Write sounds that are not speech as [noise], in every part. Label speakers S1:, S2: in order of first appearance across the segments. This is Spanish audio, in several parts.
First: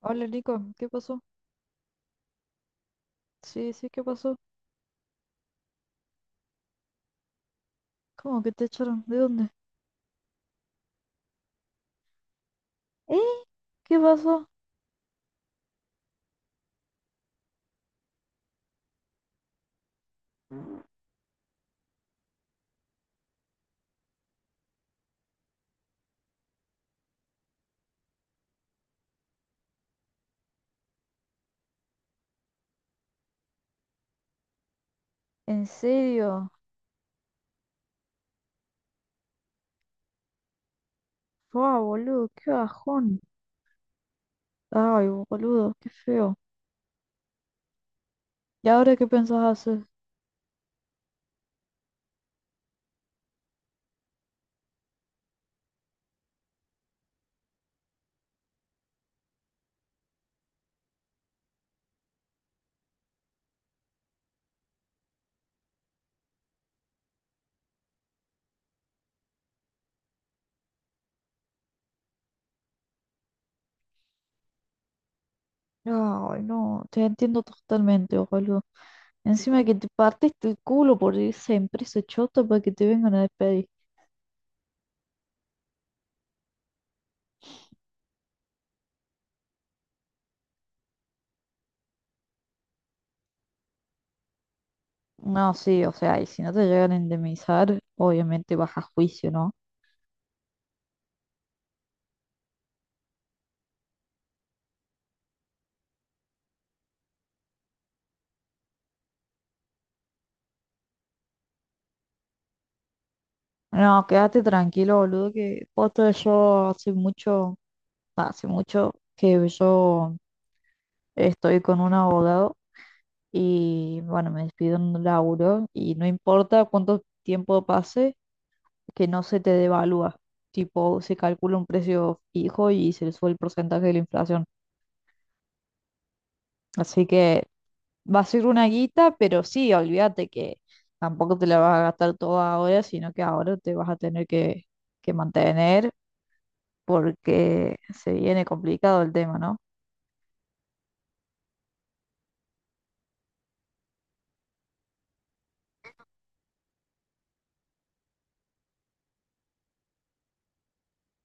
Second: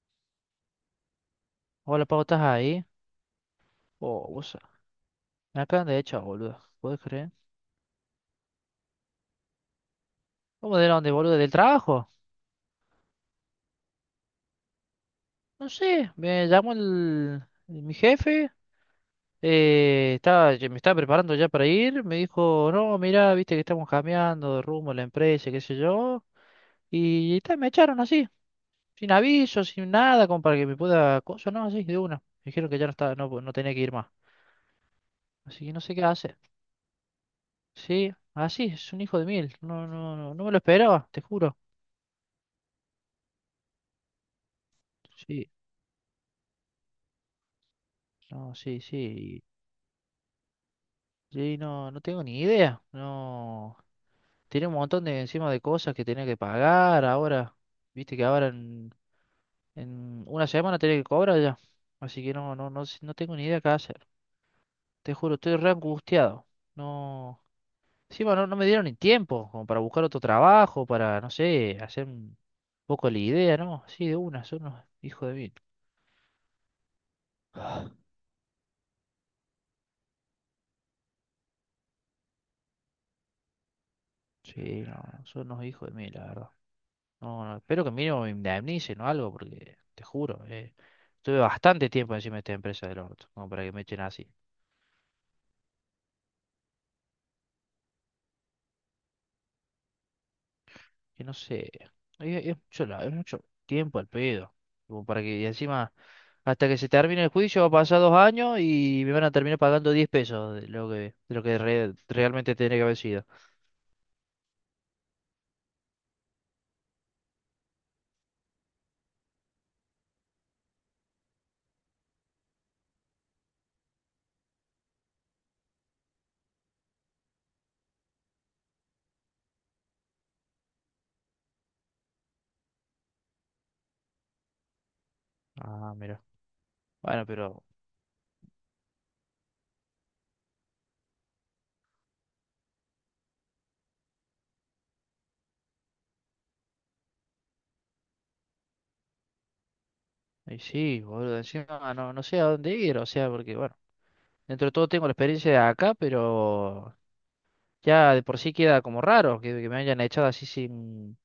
S1: Hola Nico, ¿qué pasó?
S2: Hola, Pau, ¿estás ahí?
S1: Sí, sí, ¿qué
S2: Oh,
S1: pasó?
S2: vos. Me acaban de echar, boludo. ¿Puedes creer?
S1: ¿Cómo que te echaron? ¿De dónde?
S2: ¿Cómo de dónde, boludo? ¿Del trabajo?
S1: ¿Eh? ¿Qué pasó?
S2: No sé, me llamó mi jefe. Ya me estaba preparando ya para ir. Me dijo, no, mira, viste que estamos cambiando de rumbo la empresa, qué sé yo. Y, ta, me echaron así, sin aviso, sin nada, como para que me pueda. Cosa, no, así, de una. Me dijeron que ya no tenía que ir más. Así
S1: ¿En
S2: que no sé qué hacer.
S1: serio?
S2: Sí, así, es un hijo de mil. No, no, no, no me lo esperaba, te juro.
S1: ¡Wow, boludo! ¡Qué bajón! Ay,
S2: Sí.
S1: boludo, qué feo.
S2: No,
S1: ¿Y
S2: sí,
S1: ahora qué pensás
S2: sí.
S1: hacer?
S2: Sí, no tengo ni idea. No. Tiene un montón de encima de cosas que tenía que pagar ahora. Viste que ahora en una semana tenía que cobrar ya. Así que no tengo ni idea qué hacer. Te juro, estoy re angustiado. No. Encima no me dieron ni tiempo como para buscar otro trabajo, para, no sé, hacer un poco la idea, ¿no? Sí, de una, son unos hijos de mil.
S1: Ay, no, te entiendo totalmente, boludo. Encima que te partiste el culo por esa empresa chota para que te vengan a despedir.
S2: Sí, no, son unos hijos de mil, la verdad. No, no, espero que mínimo me indemnicen o algo, porque te juro, eh. Tuve bastante tiempo encima de esta empresa del orto, como para que me echen así.
S1: No, sí, o sea, y si no te llegan a indemnizar, obviamente vas a juicio, ¿no?
S2: Que no sé, es mucho tiempo al pedo. Como para que, y encima, hasta que se termine el juicio, va a pasar 2 años y me van a terminar pagando 10 pesos de lo que, realmente tendría que haber sido.
S1: No, quédate tranquilo, boludo, que posta yo hace mucho. Hace mucho que yo estoy con un abogado y bueno, me despido en un laburo y no importa cuánto tiempo pase, que no se te devalúa. Tipo, se calcula un precio fijo y se le sube el porcentaje de la inflación.
S2: Ah, mira.
S1: Así
S2: Bueno,
S1: que
S2: pero,
S1: va a ser una guita, pero sí, olvídate que tampoco te la vas a gastar toda ahora, sino que ahora te vas a tener que mantener porque se viene complicado el tema, ¿no?
S2: y sí, boludo, encima no sé a dónde ir, o sea, porque, bueno, dentro de todo tengo la experiencia de acá, pero ya de por sí queda como raro que me hayan echado así sin,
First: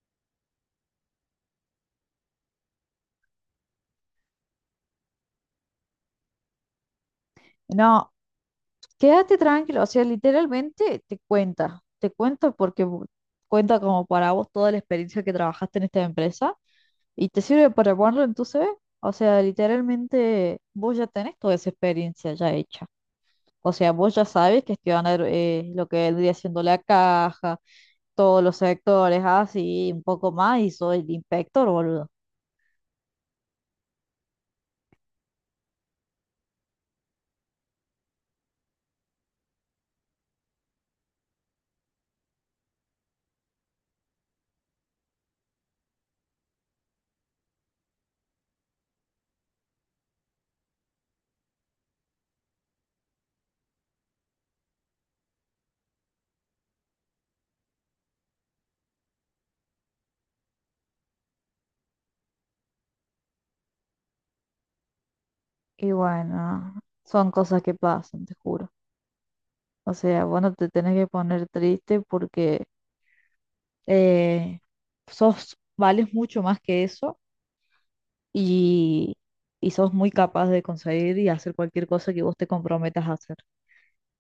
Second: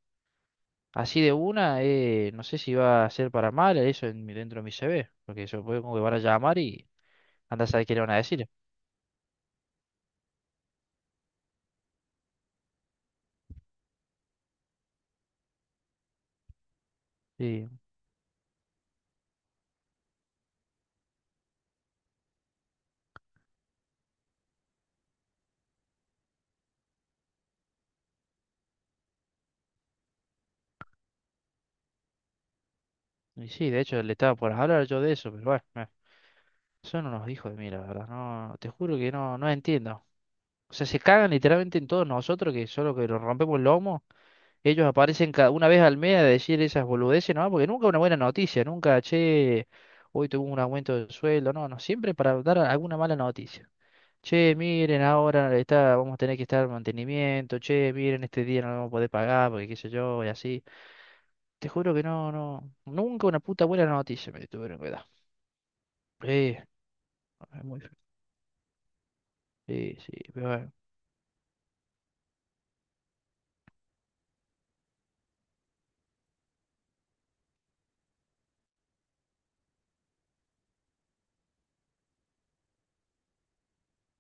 S2: así de una, no sé si va a ser para mal eso dentro de mi CV, porque eso puede como que van a llamar y anda a saber qué le van
S1: No,
S2: a decir.
S1: quédate tranquilo, o sea, literalmente te cuenta porque cuenta como para vos toda la experiencia que trabajaste en esta empresa y te
S2: Y,
S1: sirve para ponerlo en tu CV. O sea, literalmente vos ya tenés toda esa experiencia ya hecha. O sea, vos ya sabes gestionar lo que vendría siendo la caja, todos los sectores, así, un poco más, y soy el inspector, boludo.
S2: y sí, de hecho le estaba por hablar yo de eso, pero bueno, son unos hijos de mí, la verdad, no, te juro que no entiendo. O sea, se cagan literalmente en todos nosotros, que solo que nos rompemos el lomo, ellos aparecen cada una vez al mes a decir esas boludeces, ¿no? Porque nunca una buena noticia, nunca, che, hoy tuvo un aumento de sueldo, no, no, siempre para dar alguna mala noticia. Che, miren, ahora está, vamos a tener que estar en mantenimiento. Che, miren, este día no lo vamos a poder pagar porque qué sé yo, y así. Te juro que no, no. Nunca una puta buena noticia me tuvieron que dar.
S1: Y
S2: Sí,
S1: bueno,
S2: es
S1: son cosas que
S2: muy feo.
S1: pasan, te juro. O
S2: Sí, sí,
S1: sea, vos
S2: pero
S1: no te
S2: bueno.
S1: tenés que poner triste porque eh, sos, vales mucho más que eso y, y sos muy capaz de conseguir y hacer cualquier cosa que vos te comprometas a hacer.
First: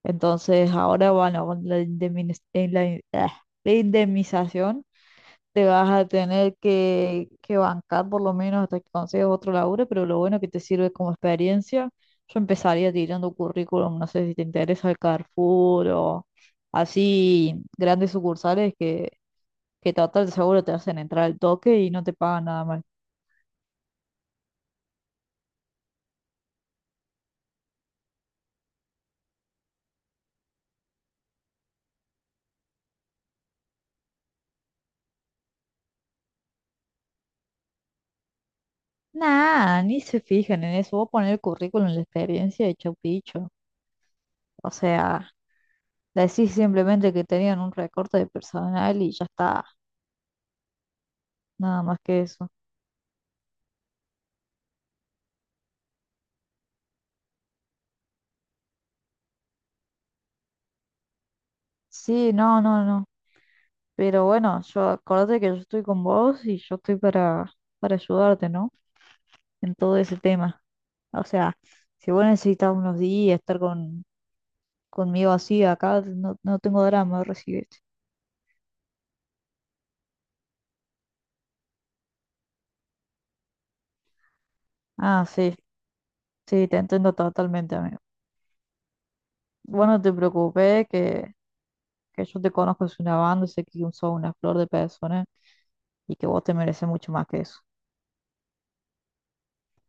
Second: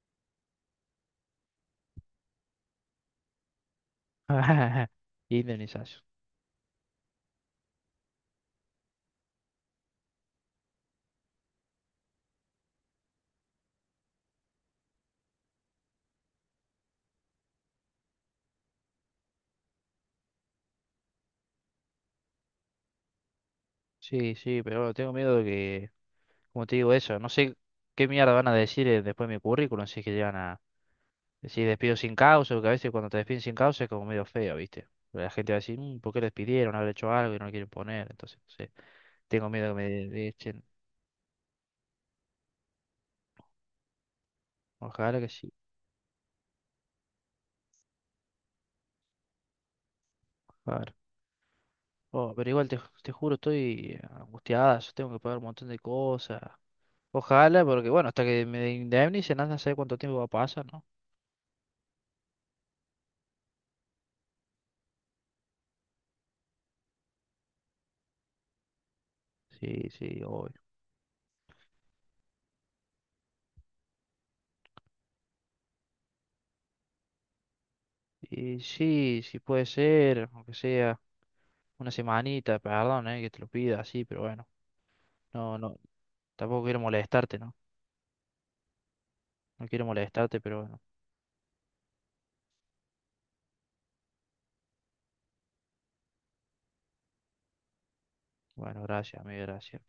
S1: Entonces, ahora, bueno, con la, indemniz- la in- ah, la indemnización
S2: [laughs]
S1: te vas
S2: Indemnización.
S1: a tener que bancar por lo menos hasta que consigas otro laburo, pero lo bueno que te sirve como experiencia, yo empezaría tirando currículum, no sé si te interesa el Carrefour o así grandes sucursales que total seguro te hacen entrar al toque y no te pagan nada mal.
S2: Sí, sí, pero bueno, tengo miedo de que, como te digo eso, no sé qué mierda van a decir después de mi currículum si es que llegan a decir despido sin causa, porque a veces cuando te despiden sin causa es como medio feo, ¿viste? La gente va a decir, "Mm, ¿por qué lo despidieron? Haber hecho algo y no lo quieren poner, entonces. Sí." Tengo miedo
S1: Nah,
S2: que
S1: ni se
S2: me echen.
S1: fijan en eso. Vos poner el currículum, la experiencia de chau picho. O
S2: Ojalá que
S1: sea,
S2: sí.
S1: decís simplemente que tenían un recorte de personal y ya está.
S2: Ojalá.
S1: Nada más que
S2: Oh,
S1: eso.
S2: pero igual te, te juro, estoy angustiada. Yo tengo que pagar un montón de cosas. Ojalá, porque bueno, hasta que me indemnicen, anda a saber cuánto tiempo va a pasar, ¿no?
S1: Sí, no, no, no. Pero bueno, yo acordate que yo estoy con vos y yo estoy para ayudarte, ¿no? En
S2: Sí,
S1: todo ese
S2: sí, obvio.
S1: tema. O sea, si vos necesitas unos días estar conmigo así acá, no, no tengo drama, recibirte.
S2: Y sí, sí puede ser, aunque sea una semanita, perdón, que te lo pida así, pero bueno.
S1: Ah, sí,
S2: No, no, tampoco
S1: sí, te
S2: quiero
S1: entiendo
S2: molestarte, ¿no?
S1: totalmente, amigo.
S2: No quiero
S1: Bueno, no te
S2: molestarte, pero bueno.
S1: preocupes, que yo te conozco es una banda, sé que sos una flor de persona y que vos te mereces mucho más que eso.
S2: Bueno, gracias, amigo, gracias.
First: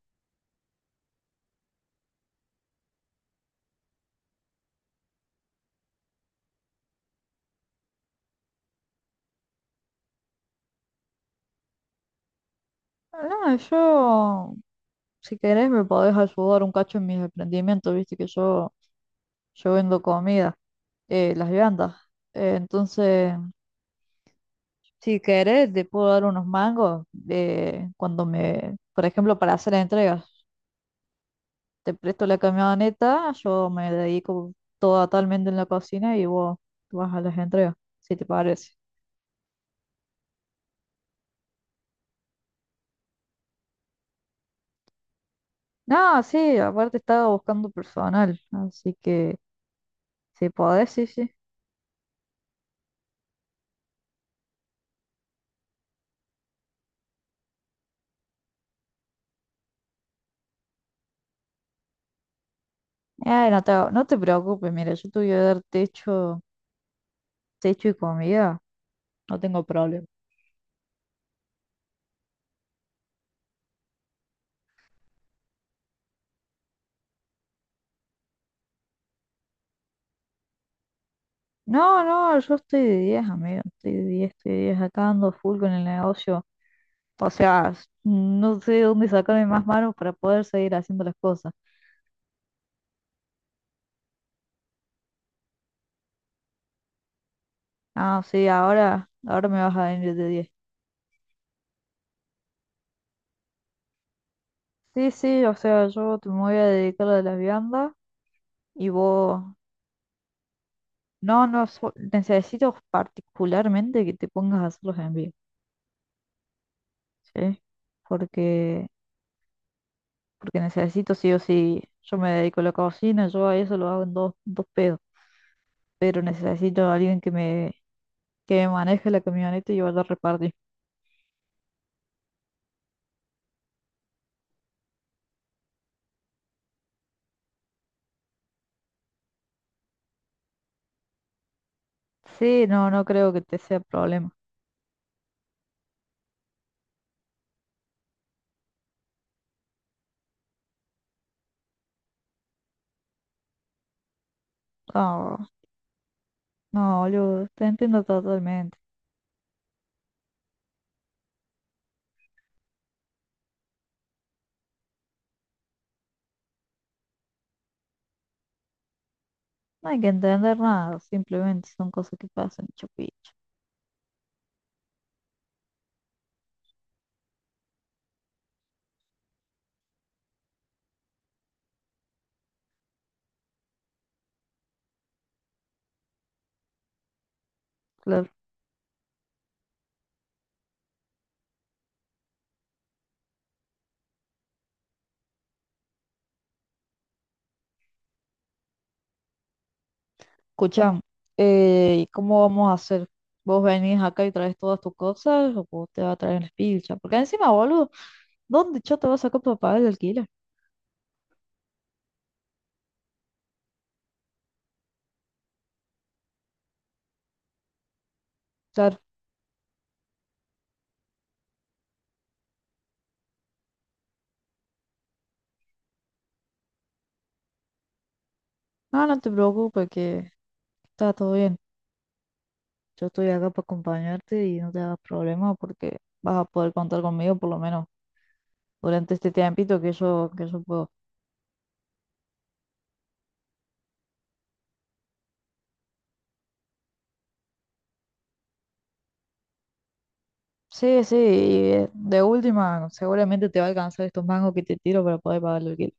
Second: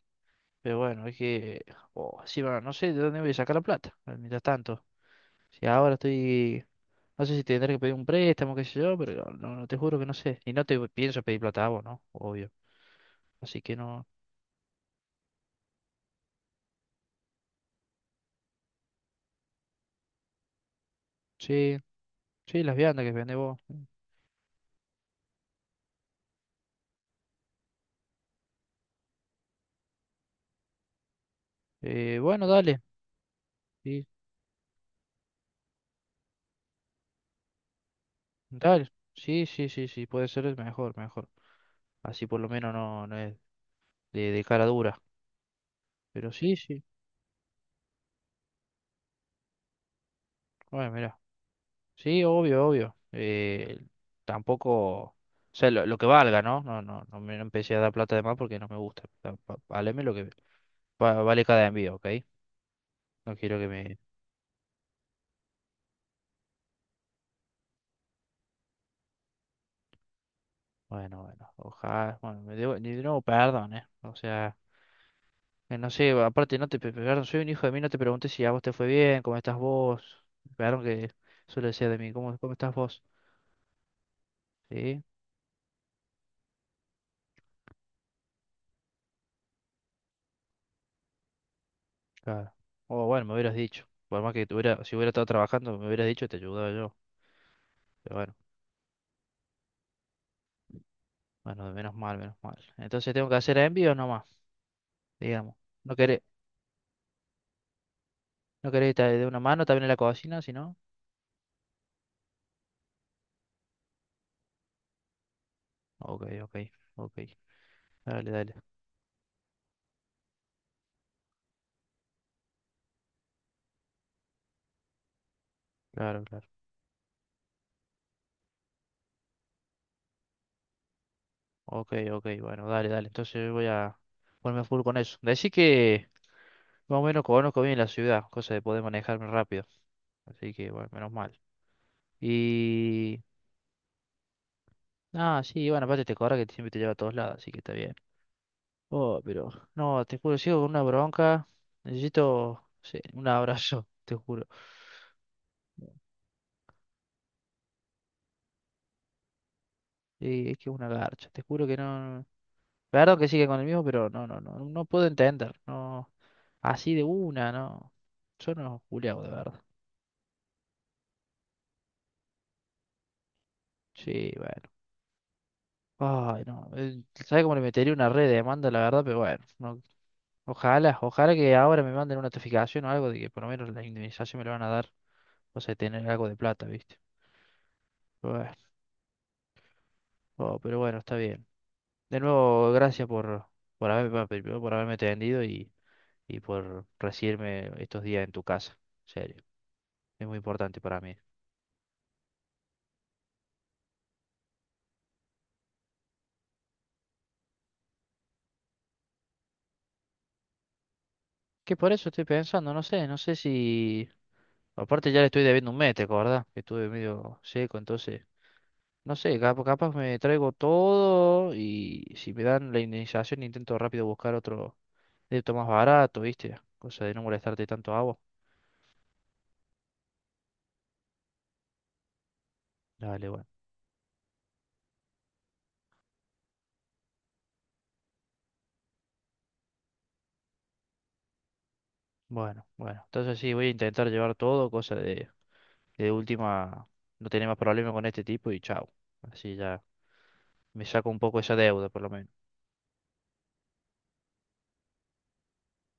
S2: Pero bueno, es que. Oh, sí, bueno, no sé de dónde voy a sacar la plata, mientras tanto. Si ahora estoy. No sé si tendré que pedir un préstamo, qué sé yo, pero no, no te juro que no sé. Y no te pienso pedir plata a vos, ¿no? Obvio.
S1: No,
S2: Así que no.
S1: yo, si querés, me podés ayudar un cacho en mis emprendimientos, viste que yo vendo comida, las
S2: Sí,
S1: viandas.
S2: sí, las viandas que
S1: Entonces,
S2: vendés vos.
S1: si querés, te puedo dar unos mangos cuando me, por ejemplo, para hacer entregas. Te presto la
S2: Bueno, dale.
S1: camioneta, yo me
S2: Sí,
S1: dedico totalmente en la cocina y vos vas a las entregas, si te parece.
S2: dale. Sí, sí, sí, sí, puede ser es mejor, mejor. Así por lo menos no es de cara dura.
S1: No,
S2: Pero sí,
S1: sí,
S2: sí.
S1: aparte estaba buscando personal, así que si podés,
S2: Bueno,
S1: sí,
S2: mira.
S1: sí.
S2: Sí, obvio, obvio. Tampoco. O sea, lo que valga, ¿no? No, no, no me no empecé a dar plata de más porque no me gusta. Valeme lo que vale cada envío, ¿ok? No quiero
S1: No
S2: que
S1: te,
S2: me.
S1: no te preocupes, mira, yo te voy a dar techo, techo y comida, no tengo problema.
S2: Bueno, bueno, ojalá, bueno, de nuevo perdón, ¿eh? O sea, que no sé, aparte no te, pe- perdón, soy un hijo de mí, no te pregunté si a vos te fue bien, cómo estás vos, perdón que suele decir de
S1: No,
S2: mí, ¿cómo,
S1: no,
S2: cómo
S1: yo
S2: estás
S1: estoy de
S2: vos?
S1: 10, amigo, estoy de diez
S2: Sí,
S1: acá ando full con el negocio. O sea, no sé dónde sacarme más manos para poder seguir haciendo las cosas.
S2: claro. O bueno, me hubieras dicho, por más que tuviera, si hubiera estado trabajando, me hubieras dicho y te ayudaba yo, pero
S1: Ah,
S2: bueno,
S1: sí, ahora, ahora me vas a venir de 10.
S2: bueno, menos mal, menos mal. Entonces tengo que hacer envíos nomás,
S1: Sí, sí, o
S2: digamos,
S1: sea,
S2: no querés,
S1: me voy a dedicar a las viandas
S2: no querés
S1: y
S2: estar de una
S1: vos...
S2: mano también en la cocina, si no,
S1: No, no, necesito particularmente que te pongas a hacer los envíos,
S2: ok, ok, ok,
S1: ¿sí?
S2: dale, dale,
S1: Porque, porque necesito sí o sí, yo me dedico a la cocina, yo a eso lo hago en dos, dos pedos, pero
S2: claro, claro.
S1: necesito a alguien que me maneje la camioneta y vaya a repartir.
S2: Ok, ok, bueno, dale, dale. Entonces voy a ponerme a full con eso. Decí que más o menos conozco bien la ciudad, cosa de poder manejarme rápido. Así que, bueno, menos mal.
S1: Sí, no, no
S2: Y.
S1: creo que te sea problema.
S2: Ah, sí, bueno, aparte te corre que siempre te lleva a todos lados, así que está bien. Oh, pero. No, te juro, sigo con una bronca. Necesito, sí, un abrazo, [laughs] te juro.
S1: No, no, yo te entiendo totalmente.
S2: Y es que es una garcha, te juro que no. Claro que sigue con el mismo, pero no, no, no, no puedo entender. No, así de una, no. Yo no, Julián, de verdad.
S1: No hay que entender nada, simplemente son cosas que pasan, chupicho.
S2: Sí, bueno. Ay, no. ¿Sabe cómo le metería una red de demanda, la verdad? Pero bueno, ojalá, ojalá que ahora me manden una notificación o algo de que por lo menos la indemnización me la van a dar. O sea, tener algo de plata, ¿viste?
S1: Claro.
S2: Pero bueno, oh, pero bueno, está bien. De nuevo, gracias por haberme, primero por haberme atendido y por recibirme estos días en tu casa. En serio, es muy importante para
S1: Escuchamos,
S2: mí.
S1: ¿y cómo vamos a hacer? ¿Vos venís acá y traes todas tus cosas o vos te vas a traer el pilcha? Porque encima, boludo, ¿dónde yo te vas a sacar para pagar el alquiler?
S2: Que por eso estoy pensando, no sé si. Aparte ya le estoy debiendo un mes, ¿te acordás? Que estuve medio seco, entonces.
S1: Claro.
S2: No sé, capaz me traigo todo y si me dan la indemnización intento rápido buscar otro débito más barato, ¿viste? Cosa de no molestarte tanto a vos.
S1: No, no te preocupes que está todo bien. Yo estoy
S2: Dale, bueno.
S1: acá para acompañarte y no te hagas problema porque vas a poder contar conmigo por lo menos durante este tiempito que yo puedo.
S2: Bueno, bueno. Entonces sí, voy a intentar llevar todo, cosa de última, no tener más problemas con este tipo y chao. Así ya me
S1: Sí,
S2: saco
S1: sí,
S2: un poco esa
S1: y
S2: deuda, por lo
S1: de
S2: menos.
S1: última, seguramente te va a alcanzar estos mangos que te tiro para poder pagar el alquiler.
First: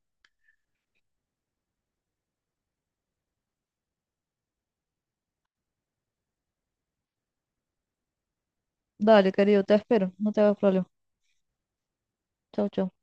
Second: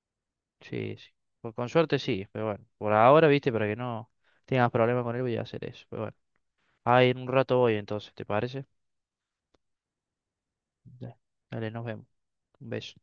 S2: Sí, sí. Con suerte sí, pero bueno. Por ahora, ¿viste? Para que no tengas problemas con él voy a hacer eso. Pero bueno. Ahí en un rato voy entonces, ¿te parece?
S1: Dale, querido, te espero, no te hagas problema.
S2: Dale, dale, nos vemos.
S1: Chau,
S2: Un
S1: chau.
S2: beso.